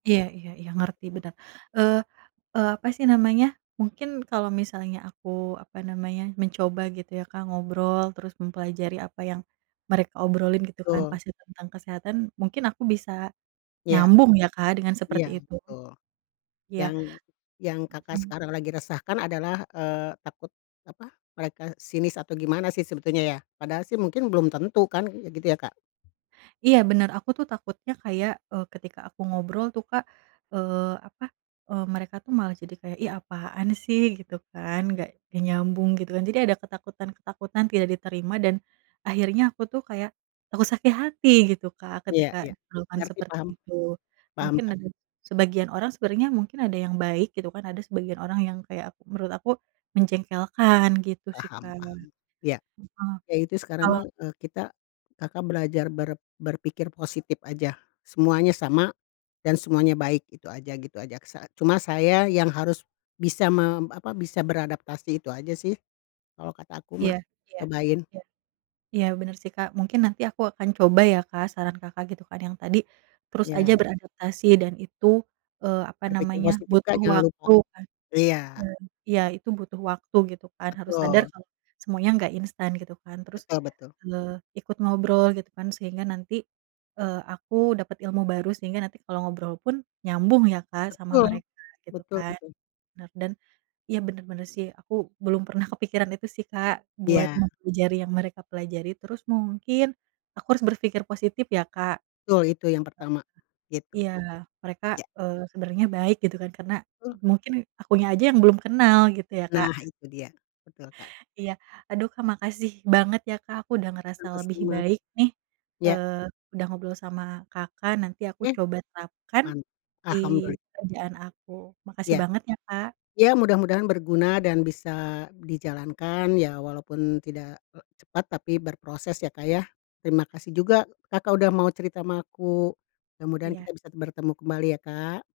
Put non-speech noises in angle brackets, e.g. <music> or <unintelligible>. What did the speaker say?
Iya iya iya, ngerti, bener. Eee eee, apa sih namanya, mungkin kalau misalnya aku apa namanya mencoba gitu ya, Kak, ngobrol terus mempelajari apa yang mereka obrolin gitu kan Betul. pasti tentang kesehatan, mungkin aku bisa Iya. nyambung ya, Kak, dengan Iya, seperti itu? betul. Iya. Yang yang Kakak Mhm. sekarang lagi resahkan adalah, eee, takut apa, mereka sinis atau gimana sih sebetulnya ya? Padahal sih mungkin belum tentu kan kayak gitu ya, Kak? Iya, benar, aku tuh takutnya kayak, eee, ketika aku ngobrol tuh, Kak, eee, apa, eee, mereka tuh malah jadi kayak, "Ih, apaan sih?" Gitu kan, "Gak gak nyambung," gitu kan. Jadi ada ketakutan-ketakutan tidak diterima dan akhirnya aku tuh kayak takut sakit hati gitu, Kak, Iya ketika iya. diperlakukan Ngerti, seperti paham, itu, paham, mungkin Kak. ada sebagian orang sebenernya mungkin ada yang baik gitu kan, ada sebagian orang yang kayak menurut aku menjengkelkan, gitu sih, Paham Kak. paham, ya. Heeh, Ya itu sekarang kalo mah, eee, kita Kakak belajar ber berpikir positif aja, semuanya sama dan semuanya baik itu aja, gitu aja saat cuma saya yang harus bisa mem apa, bisa beradaptasi, itu aja sih kalau kata aku Iya mah iya cobain. iya. Iya, bener sih, Kak, mungkin nanti aku akan coba ya, Kak, saran Kakak gitu kan yang tadi terus aja Iya. beradaptasi dan itu, eee, apa Berpikir namanya, positif, Kak, butuh jangan lupa. waktu kan. Iya. <unintelligible> iya, itu butuh waktu gitu kan, harus sadar Betul. kalau semuanya gak instan gitu kan. Terus, Betul betul. eee, ikut ngobrol gitu kan sehingga nanti, eee, aku dapet ilmu baru sehingga nanti kalau ngobrol pun nyambung ya, Kak, sama Betul, mereka gitu betul kan, betul. bener. Dan iya, bener bener sih, aku belum pernah kepikiran itu sih, Kak, buat Iya. mempelajari yang mereka pelajari. Terus mungkin aku harus berpikir positif ya, Kak. Betul, itu yang pertama gitu. Iya, mereka, Ya. eee, sebenernya baik gitu kan, karena Betul. mungkin akunya aja yang belum kenal gitu ya, Kak? Nah itu dia. Betul, Kak. Iya. Aduh, Kak, makasih banget ya, Kak, aku udah ngerasa lebih Sama-sama, baik nih, ya. eee, udah ngobrol sama Kakak, nanti aku Oke. coba terapkan Man di alhamduli pekerjaan aku. Makasih Ya. banget ya, Kak. Ya mudah-mudahan berguna dan bisa dijalankan ya, walaupun tidak, eee, cepat tapi berproses ya, Kak, ya. Terima kasih juga Kakak udah mau cerita sama aku, mudah-mudahan kita Iya. bisa bertemu kembali ya, Kak.